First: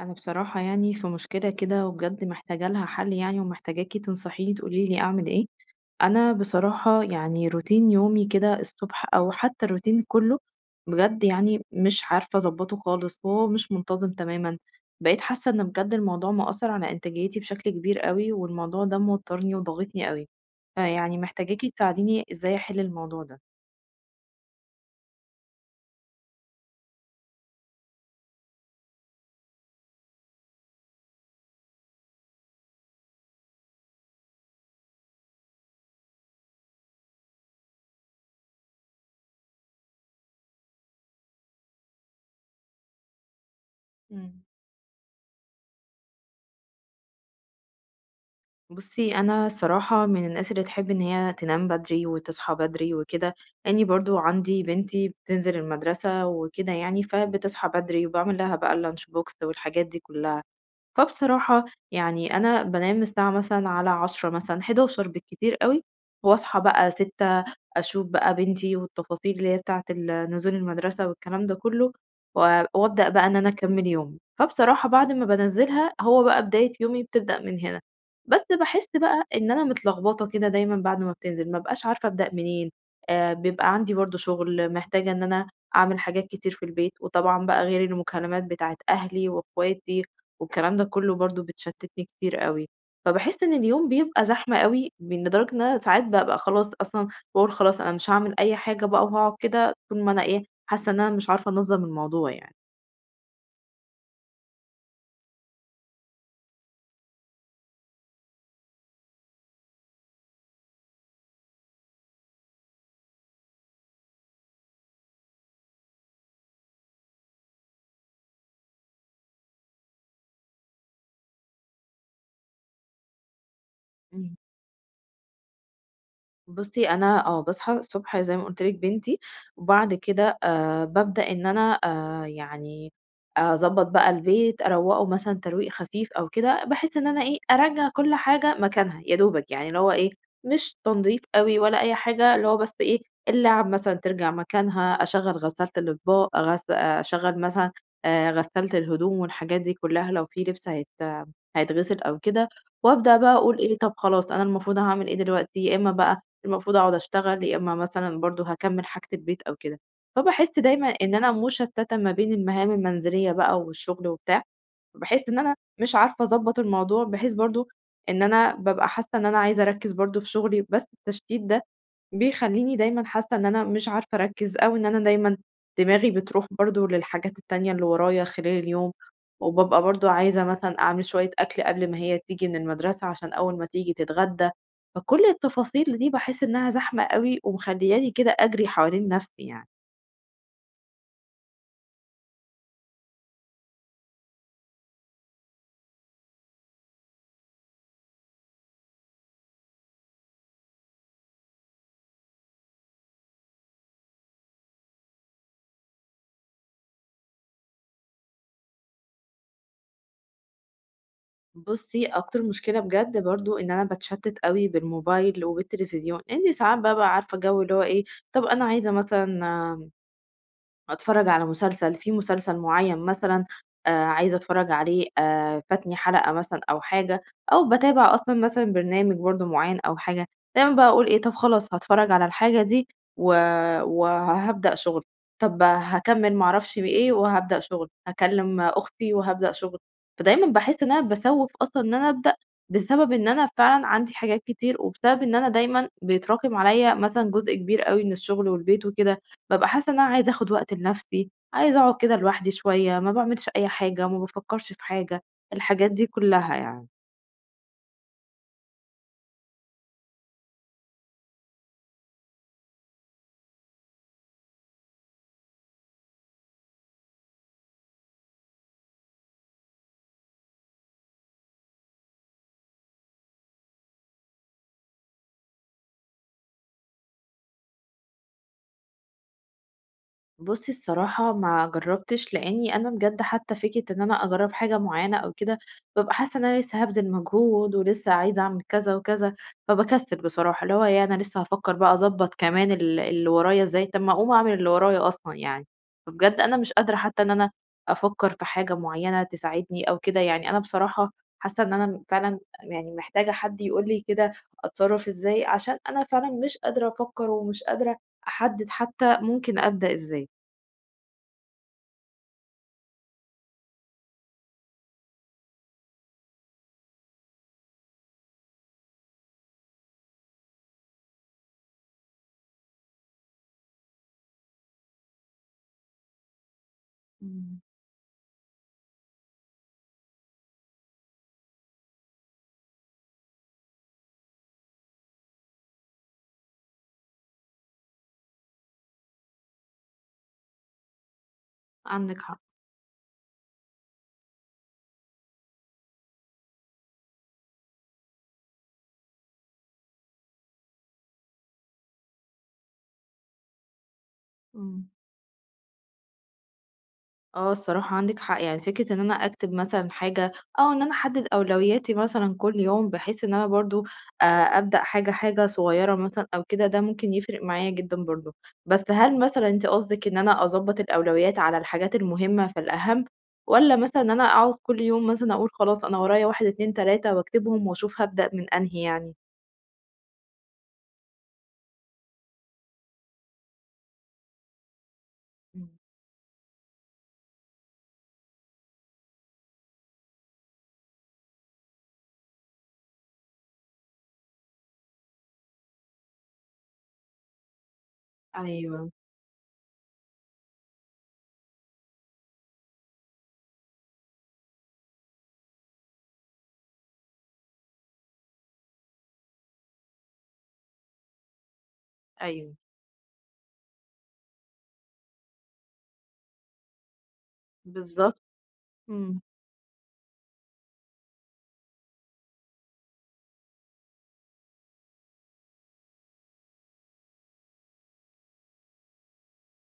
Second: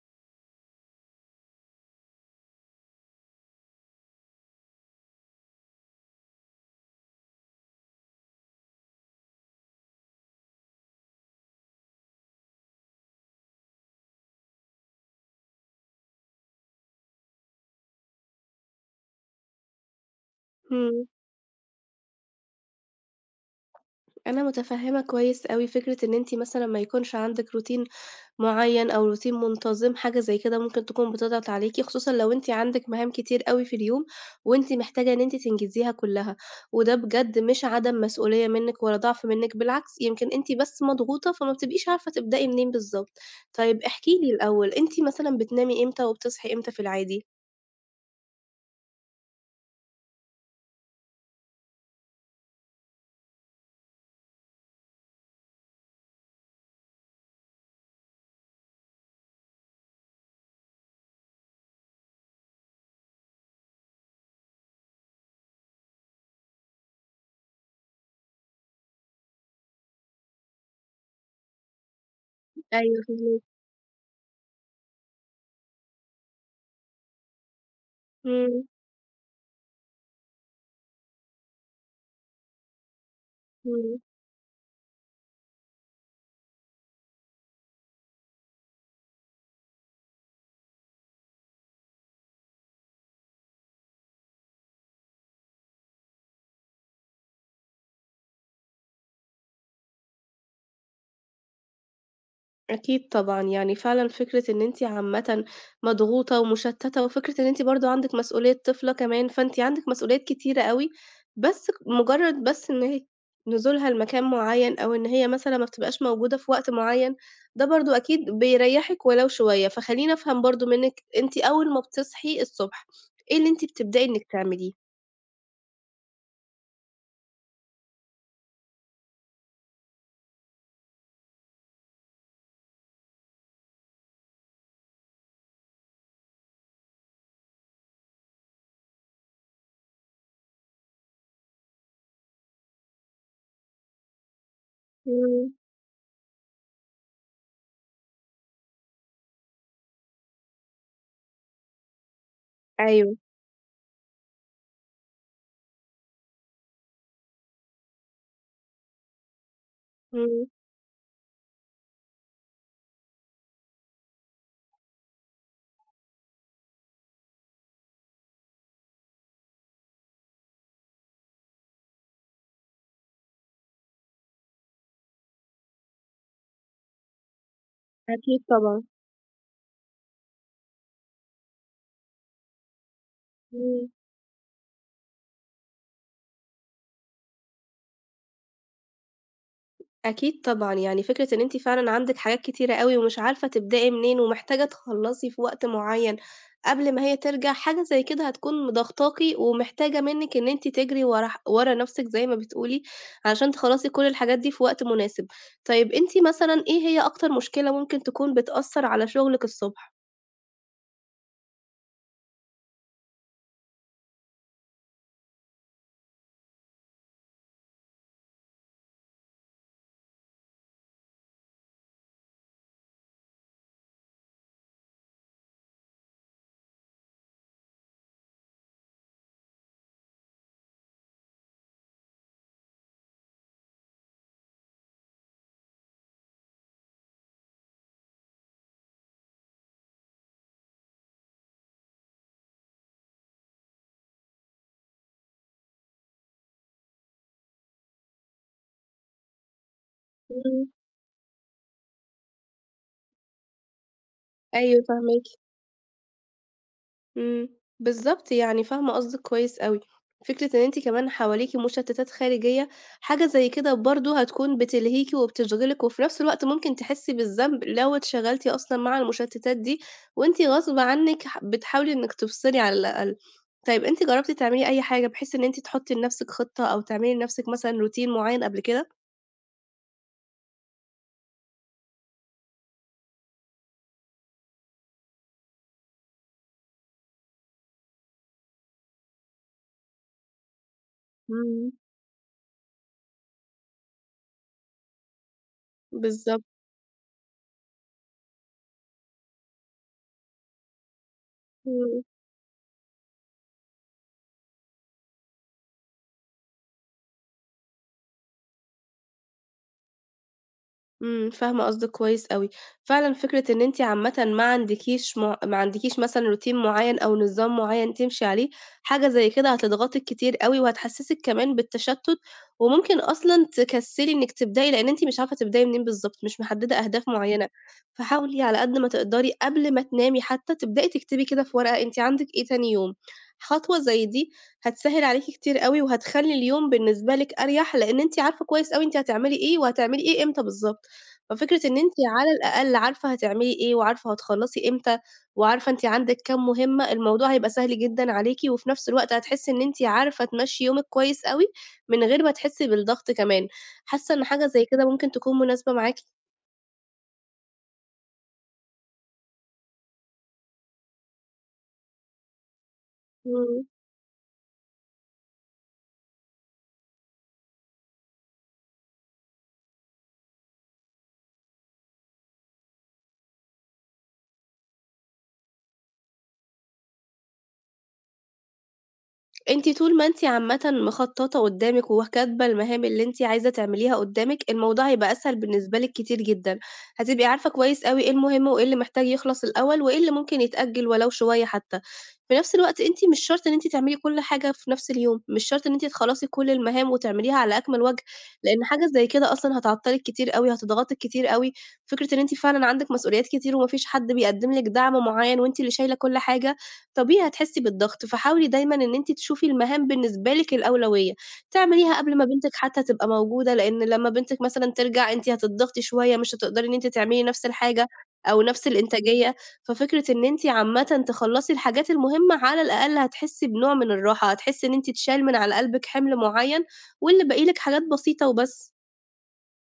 انا بصراحة في مشكلة كده وبجد محتاجة لها حل ومحتاجاكي تنصحيني تقولي لي اعمل ايه. انا بصراحة روتين يومي كده الصبح او حتى الروتين كله بجد، مش عارفة اظبطه خالص وهو مش منتظم تماما. بقيت حاسة ان بجد الموضوع مؤثر على انتاجيتي بشكل كبير قوي، والموضوع ده موترني وضغطني قوي. إمم، فيعني محتاجاكي تساعديني ازاي احل الموضوع ده. أنا متفهّمة كويس أوي فكرة إن أنتِ مثلًا ما يكونش عندِك روتين معيّن أو روتين منتظم، حاجة زي كده ممكن تكون بتضغط عليكِ، خصوصًا لو أنتِ عندِك مهام كتير أوي في اليوم، وأنتِ محتاجة إن أنتِ تنجزيها كلّها، وده بجد مش عدم مسؤولية منِّك ولا ضعف منِّك، بالعكس يمكن أنتِ بس مضغوطة، فما بتبقيش عارفة تبدئي منين بالضبط. طيب احكي لي مم. الأول، أنتِ مثلًا بتنامي إمتى وبتصحي إمتى في العادي؟ بُصّي، أنا الصراحة من الناس اللي تحب إن هي تنام بدري وتصحى بدري وكده، لإني برضه عندي بنتي بتنزل المدرسة وكده يعني، فبتصحى بدري وباعمل لها بقى الlunch box والحاجات دي كلّها. فبصراحة يعني أنا بانام الساعة مثلًا على 22:00 مثلًا، 23:00 بالكتير أوي، واصحى بقى 6 أشوف بقى بنتي والتفاصيل اللي هي بتاعة نزول المدرسة والكلام ده كله، و أيوه وأبدأ بقى إن فاهماكِ. أنا أكمّل يومي، فبصراحة بعد ما بانزّلها هو بقى بداية يومي بتبدأ من هنا. بس إمم، باحس بقى إن أنا متلخبطة كده دايمًا بعد ما بتنزل، ما أبقاش عارفة أبدأ منين، بيبقى عندي إمم. برضه شغل، محتاجة إن أنا أعمل حاجات كتير في البيت، وطبعًا بقى غير المكالمات بتاعة أهلي وأخواتي والكلام ده كله برضه بتشتتني كتير أوي، فباحس إن اليوم بيبقى زحمة أوي لدرجة إن أنا ساعات بابقى خلاص أصلًا واقول خلاص أنا مش هاعمل أي حاجة بقى وهاقعد كده طول ما أنا إيه، حاسة إن أنا مش عارفة أنظّم الموضوع يعني. أكيد طبعًا، يعني فعلًا فكرة إن أنتِ عامةً مضغوطة ومشتتة، وفكرة إن أنتِ برضه عندِك مسؤولية طفلة كمان، فأنتِ عندِك مسؤوليات كتيرة أوي، بس ك مجرد بس إن هي نزولها لمكان معين، أو إن هي مثلًا ما بتبقاش موجودة في وقت معين، ده برضه أكيد بيريحِك ولو شوية. فخلّيني أفهم برضه منِّك، أنتِ أول ما بتصحي الصبح، إيه اللي أنتِ بتبدئي إنِّك إمم. تعمليه؟ بُصّي، أنا آه، باصحى الصبح زي ما قُلت لِك بنتي، وبعد كده بابدأ إن أنا أضبّط بقى البيت، أروّقه مثلًا ترويق خفيف أو كده، بحيث إن أنا إيه، أرجّع كل حاجة مكانها يا دوبك، يعني اللي هو إيه، مش تنضيف أوي ولا أي حاجة، اللي هو بس إيه، اللعب مثلًا ترجع مكانها، أشغّل إمم، غسالة الأطباق، أشغّل مثلًا غسالة الهدوم والحاجات دي كلّها لو في لبس هيتغسل أو كده، أيوه، وأبدأ بقى أقول إيه، طَب خلاص أنا المفروض هاعمل إيه دلوقتي، يا إمّا بقى المفروض أقعد أشتغل، يا إمّا مثلًا برضه هاكمّل حاجة البيت أو كده. إمم، فباحس دايمًا إن أنا مشتّتة ما بين المهام المنزلية بقى والشغل وبتاع، باحس إن أنا مش عارفة أضبّط الموضوع، بحيث برضه إن أنا بابقى حاسة إن أنا عايزة أركّز برضه في شغلي، بس التشتيت ده بيخلّيني دايمًا حاسة إن أنا مش عارفة أركّز، أو إن أنا دايمًا دماغي بتروح برضه للحاجات التانية اللي ورايا أكيد خلال طبعًا، اليوم، وبابقى برضه عايزة مثلًا أعمل شوية أكل قبل ما هي تيجي من المدرسة عشان أول ما إمم. تيجي تتغدى، فكل التفاصيل دي باحس إنها زحمة أوي ومخلّياني كده أجري حوالين نَفْسي يعني. أكيد طبعًا، يعني فكرة إن أنتِ فعلًا عندِك حاجات كتيرة أوي ومش عارفة تبدئي منين ومحتاجة تخلّصي في وقت معيّن قبل ما هي ترجع، حاجة زي كده هتكون مضغطاكِ ومحتاجة منِّك إن أنتِ تجري ورا نَفْسِك زي ما بتقولي، علشان تخلّصي كل الحاجات دي في وقت مناسب. طيب أنتِ مثلًا إيه هي أكتر مشكلة ممكن تكون بتأثّر على شغلِك الصبح؟ بُصّي، أكتر مشكلة بجد برضه إن أنا باتشتِّت أوي بالموبايل وبالتليفزيون، لإني ساعات بابقى عارفة جو اللي هو إيه، طَب أنا عايزة مثلًا أتفرّج على مسلسل، في مسلسل معيّن مثلًا عايزة أتفرّج عليه فاتني حلقة مثلًا أو حاجة، أو باتابع أصلًا مثلًا برنامج برضه معيّن أو حاجة، دايمًا باقول إيه، طَب خلاص هاتفرّج على الحاجة دي و وهابدأ شُغل، طَب هاكمّل ما أعرفش بإيه وهابدأ شُغل، هاكلّم أختي وهابدأ شُغل، فدايمًا باحس إن أنا باسوّف أصلًا إن أنا أبدأ، بسبب إن أنا فعلًا عندي حاجات كتير، وبسبب إن أنا دايمًا بيتراكم عليَّ مثلًا جزء كبير أوي من الشُغل والبيت وكده، بابقى حاسة إن أنا عايزة آخد إمم. وقت لنفسي، عايزة أقعد كده لوحدي شوية، ما باعملش أي حاجة، ما بافكّرش أيوه في حاجة، فاهماكِ. الحاجات دي كلّها يعني. إمم، بالضبط، يعني فاهمة قصدِك كويس أوي، فكرة إن أنتِ كمان حواليكِ مشتتات خارجية، حاجة زي كده برضه هتكون بتلهيكِ وبتشغلِك، وفي نفس الوقت ممكن تحسي بالذنب لو اتشغلتِ أصلًا مع المشتتات دي، وأنتِ غصب عنِك بتحاولي إنِك تفصلي على الأقل. طيب أنتِ جربتِ تعملي أي حاجة بحيث إن أنتِ تحطي لنفسِك خطة أو تعملي لنفسِك مثلًا روتين معين قبل كده؟ بُصّي الصراحة ما جرّبتش، لإنّي أنا بجد حتّى فكرة إن أنا أجرّب حاجة معيّنة أو كده، بابقى حاسّة إن أنا لسّه هابذل مجهود ولسّه عايزة أعمل كذا وكذا، فباكسّل بصراحة، اللي هو إيه أنا لسّه إمم، هافكّر بقى أضبّط كمان اللي ورايا إزاي، طَب ما أقوم أعمل اللي ورايا أصلًا يعني، فبجد بالضبط. أنا مش قادرة حتّى إن أنا أفكّر في حاجة معيّنة تساعدني أو كده، يعني أنا بصراحة حاسّة إن بالضبط، إمم. أنا فعلًا يعني محتاجة حد يقول لي كده أتصرّف إزاي، عشان أنا فعلًا مش قادرة أفكّر ومش قادرة أحدّد حتّى ممكن أبدأ إزاي. إمم، فاهمة قصدِك كويس أوي. فعلًا فكرة إن أنتِ عامةً ما عندكيش مثلًا routine معيّن أو نظام معيّن تمشي عليه، حاجة زي كده هتضغطِك كتير أوي وهتحسّسِك كمان بالتشتُّت، وممكن أصلًا تكسّلي إنِّك تبدئي، لإن أنتِ مش عارفة تبدئي منين بالضبط، مش محدّدة أهداف معيّنة. إمم، فحاولي على قد ما تقدري قبل ما تنامي حتّى تبدئي تكتبي كده في ورقة أنتِ عندِك إيه تاني يوم. خطوة زي دي هتسهِّل عليكِ كتير أوي وهتخلّي اليوم بالنسبة لِك أريح، لإن أنتِ عارفة كويس أوي أنتِ هتعملي إيه وهتعملي إيه إمتى بالضبط. ففكرة إن أنتِ عندِك على حق. الأقل عارفة هتعملي إيه، وعارفة هتخلّصي إمتى، وعارفة أنتِ عندِك كام مهمة، الموضوع هيبقى سهل جدًا عليكِ، وفي نفس الوقت هتحسّي إن أنتِ عارفة تمشّي يومِك كويس أوي، من غير ما تحسّي بالضغط كمان. حاسة إن حاجة زي كده إمم، ممكن تكون مناسبة معاكِ؟ آه الصراحة عندِك حق، يعني فكرة إن أنا أكتب مثلًا حاجة أو إن أنا أحدد أولوياتي مثلًا كل يوم، بحيث إن أنا إمم. برضه أبدأ حاجة، حاجة صغيرة مثلًا أو كده، ده ممكن يفرق معايا جدًا برضه. بس هل مثلًا أنتِ قصدِك إن أنا أضبّط الأولويات على الحاجات المهمة فالأهم، والّا مثلًا إن أنا أقعد كل يوم مثلًا أقول خلاص أنا ورايا 1، 2، 3 وأكتبهم وأشوف هابدأ من أنهي يعني؟ أنتِ طول ما أنتِ عامةً مخططة قدّامِك وكاتبة المهام اللي أنتِ عايزة تعمليها قدّامِك، الموضوع هيبقى أسهل إمم. بالنسبة لِك كتير جدًا، هتبقي عارفة كويس أوي إيه المهم وإيه اللي محتاج يخلص الأول، وإيه اللي ممكن يتأجل ولو شوية حتى. في نفس الوقت أنتِ مش شرط إن أنتِ تعملي كل حاجة في نفس اليوم، مش شرط إن أنتِ تخلصي كل المهام وتعمليها على أكمل وجه، لإن حاجة أيوه، زي كده أصلًا هتعطّلِك كتير أوي، هتضغطِك كتير أوي. فكرة إن أنتِ فعلًا عندِك مسؤوليات كتير وما فيش حد بيقدّم لِك دعم معيّن وأنتِ اللي شايلة كل حاجة، طبيعي هتحسّي بالضغط، فحاولي دايمًا إن أنتِ تشوفي المهام بالنسبة لِك الأولوية، تعمليها قبل ما بنتِك أيوه، حتى تبقى موجودة، لإن لمّا بنتِك مثلًا ترجع أنتِ هتضغطي شوية، مش هتقدري إن أنتِ تعملي نفس الحاجة بالضبط، أو نفس إمم. الإنتاجية، ففكرة إن أنتِ عامةً تخلّصي الحاجات المهمة على الأقل هتحسّي بنوع من الراحة، هتحسّي إن أنتِ اتشال من على قلبِك حِمل معيّن واللي باقي لِك حاجات بسيطة وبس.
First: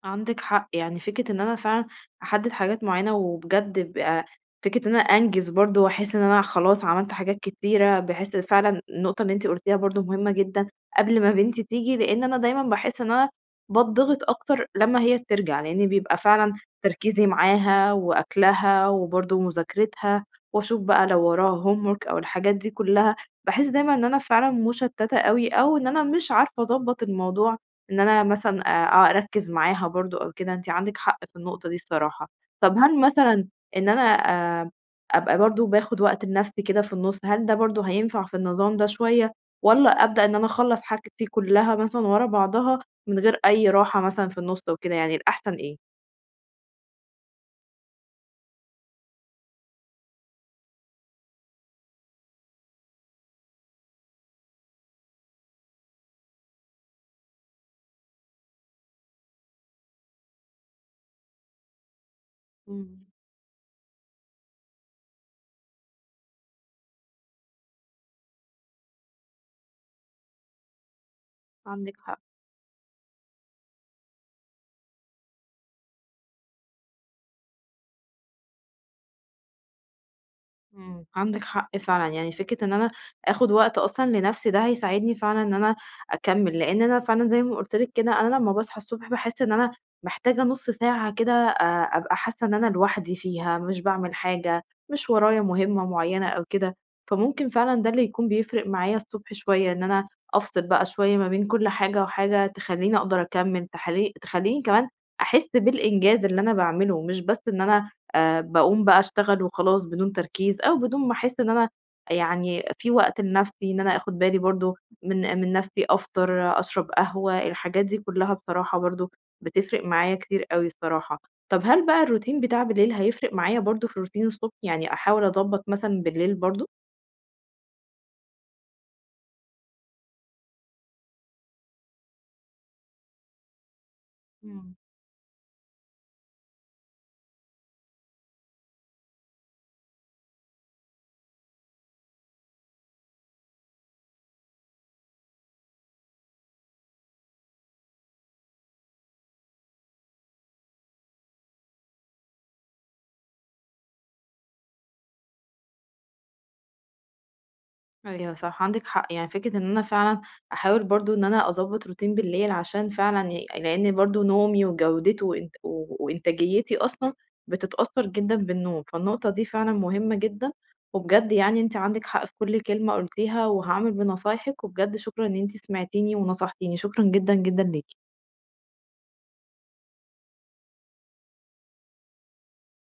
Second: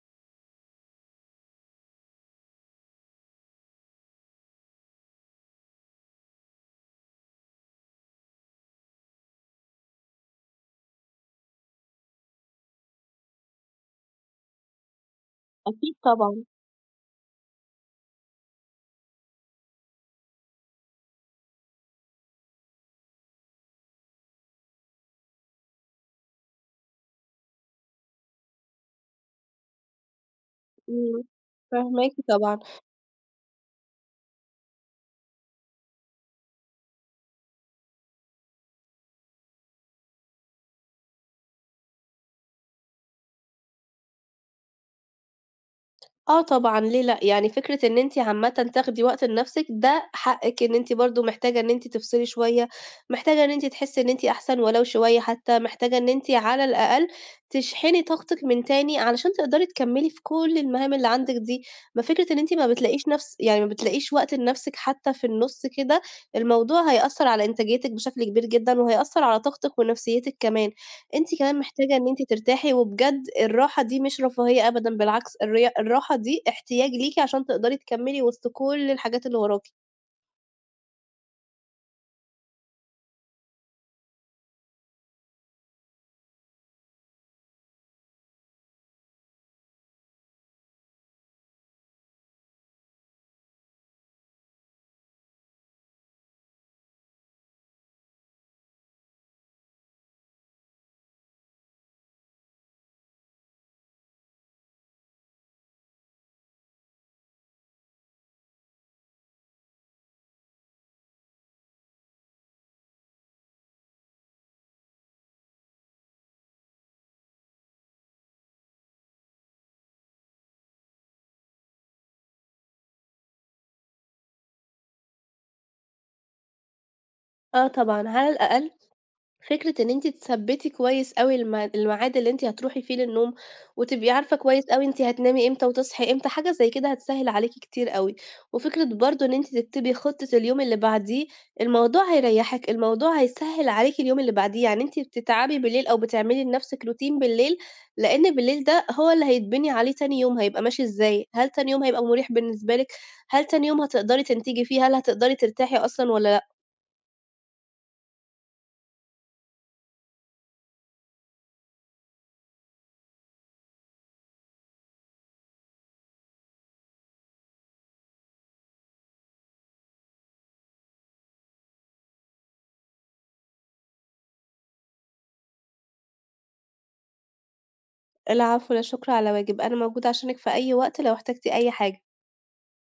عندِك حق، يعني فكرة إن أنا فعلًا أحدد حاجات معيّنة، وبجد يبقى فكرة إن أنا أنجز برضه، وأحس إن أنا خلاص عملت حاجات كتيرة، بحيث فعلًا النقطة اللي أنتِ قلتيها برضه مهمة جدًا، قبل ما بنتي تيجي، لإن أنا دايمًا باحس إن أنا باتضغط أكتر لمّا هي بترجع، لإن أكيد بيبقى طبعًا. فعلًا تركيزي معاها، وأكلها، وبرضه مذاكرتها، وأشوف بقى لو وراها homework أو الحاجات دي كلها، باحس دايمًا إن أنا فعلًا مشتتة أوي، أو إن أنا مش عارفة أضبط الموضوع، إن أنا مثلًا أركّز معاها برضه أو كده، أنتِ عندِك حق إمم، في النقطة دي فاهماكِ الصراحة. طبعًا. طب هل مثلًا إن أنا آآ أبقى برضه باخد وقت لنفسي كده في النُص، هل ده برضه هينفع في النظام ده شوية والّا أبدأ إن أنا أخلّص حاجتي كلّها مثلًا ورا بعضها من غير أي راحة مثلًا في النُص وكده يعني الأحسن إيه؟ آه طبعًا، ليه لأ؟ يعني فكرة إن أنتِ عامةً تاخدي وقت لنفسِك ده حقِّك إن أنتِ برضه محتاجة إن أنتِ تفصلي شوية، محتاجة إن أنتِ تحسّي إن أنتِ أحسن ولو شوية حتى، محتاجة إن أنتِ على الأقل تشحني طاقتِك من تاني علشان تقدري تكمّلي في كل المهام اللي عندِك دي. ما فكرة إن أنتِ إمم، ما بتلاقيش وقت لنفسِك حتى في النُص كده، الموضوع هيأثّر على إنتاجيتِك بشكل كبير جدًا وهيأثّر على طاقتِك ونفسيتِك كمان. أنتِ كمان محتاجة عندِك إن حق. أنتِ ترتاحي، وبجد الراحة دي مش رفاهية أبدًا، بالعكس الراحة دي احتياج ليكِ عشان تقدري تكمّلي وسط كل الحاجات اللي وراكِ. إمم، عندِك حق فعلًا، يعني فكرة إن أنا آخد وقت أصلًا لنفسي ده هيساعدني فعلًا إن أنا أكمّل، لإن أنا فعلًا زي ما قُلت لِك كده، أنا لمّا باصحى الصبح باحس إن أنا محتاجة نُص ساعة كده أبقى حاسة إن أنا لوحدي فيها، مش باعمل حاجة، مش ورايا مهمة معيّنة أو كده، فممكن فعلًا ده اللي يكون بيفرق معايا الصبح شوية، إن أنا أفصل بقى شوية ما بين كل حاجة وحاجة تخلّيني أقدر أكمّل، تخلّيني كمان أحس بالإنجاز اللي أنا باعمله، مش بس إن أنا باقوم بقى أشتغل وخلاص بدون تركيز، أو بدون ما أحس إن أنا يعني في وقت لنفسي، إن أنا آخد بالي برضه من نفسي، أفطر، أشرب قهوة، الحاجات دي كلها بصراحة برضه بتفرق معايا كتير أوي الصراحة. طب هل بقى الروتين بتاع بالليل هيفرق معايا برضه في روتين الصبح، يعني أحاول أضبط مثلًا بالليل برضه؟ آه طبعًا، على الأقل فكرة إن أنتِ تثبّتي كويس أوي الميعاد اللي أنتِ هتروحي فيه للنوم، وتبقي عارفة كويس إمم. أوي أنتِ هتنامي إمتى وتصحي إمتى، حاجة زي كده هتسهِّل عليكِ كتير أوي، وفكرة برضه إن أنتِ تكتبي خطة اليوم اللي بعديه، الموضوع هيريّحِك، الموضوع هيسهِّل عليكِ اليوم اللي بعديه، يعني أنتِ بتتعبي بالليل أو بتعملي لنفسِك روتين بالليل، لإن بالليل ده هو اللي هيتبني عليه تاني يوم هيبقى ماشي إزاي، هل تاني يوم هيبقى مُريح بالنسبة لِك، هل تاني يوم هتقدري تنتجي فيه، هل هتقدري ترتاحي أصلًا والّا أيوه صح، عندِك حق، يعني فكرة إن أنا فعلًا أحاول برضه إن أنا أضبّط روتين بالليل عشان فعلًا لإن برضه نومي وجودته وإنتاجيتي أصلًا بتتأثّر جدًا بالنوم، فالنقطة دي فعلًا مهمة جدًا، وبجد يعني أنتِ عندِك حق في كل كلمة قُلتيها، وهاعمل بنصايحِك، وبجد شكرًا إن أنتِ سمعتيني ونصحتيني، شكرًا جدًا، جدًا ليكِ. العفو، لا شكر على واجب، أنا موجودة عشانِك في أي وقت لو احتجتِ أي حاجة.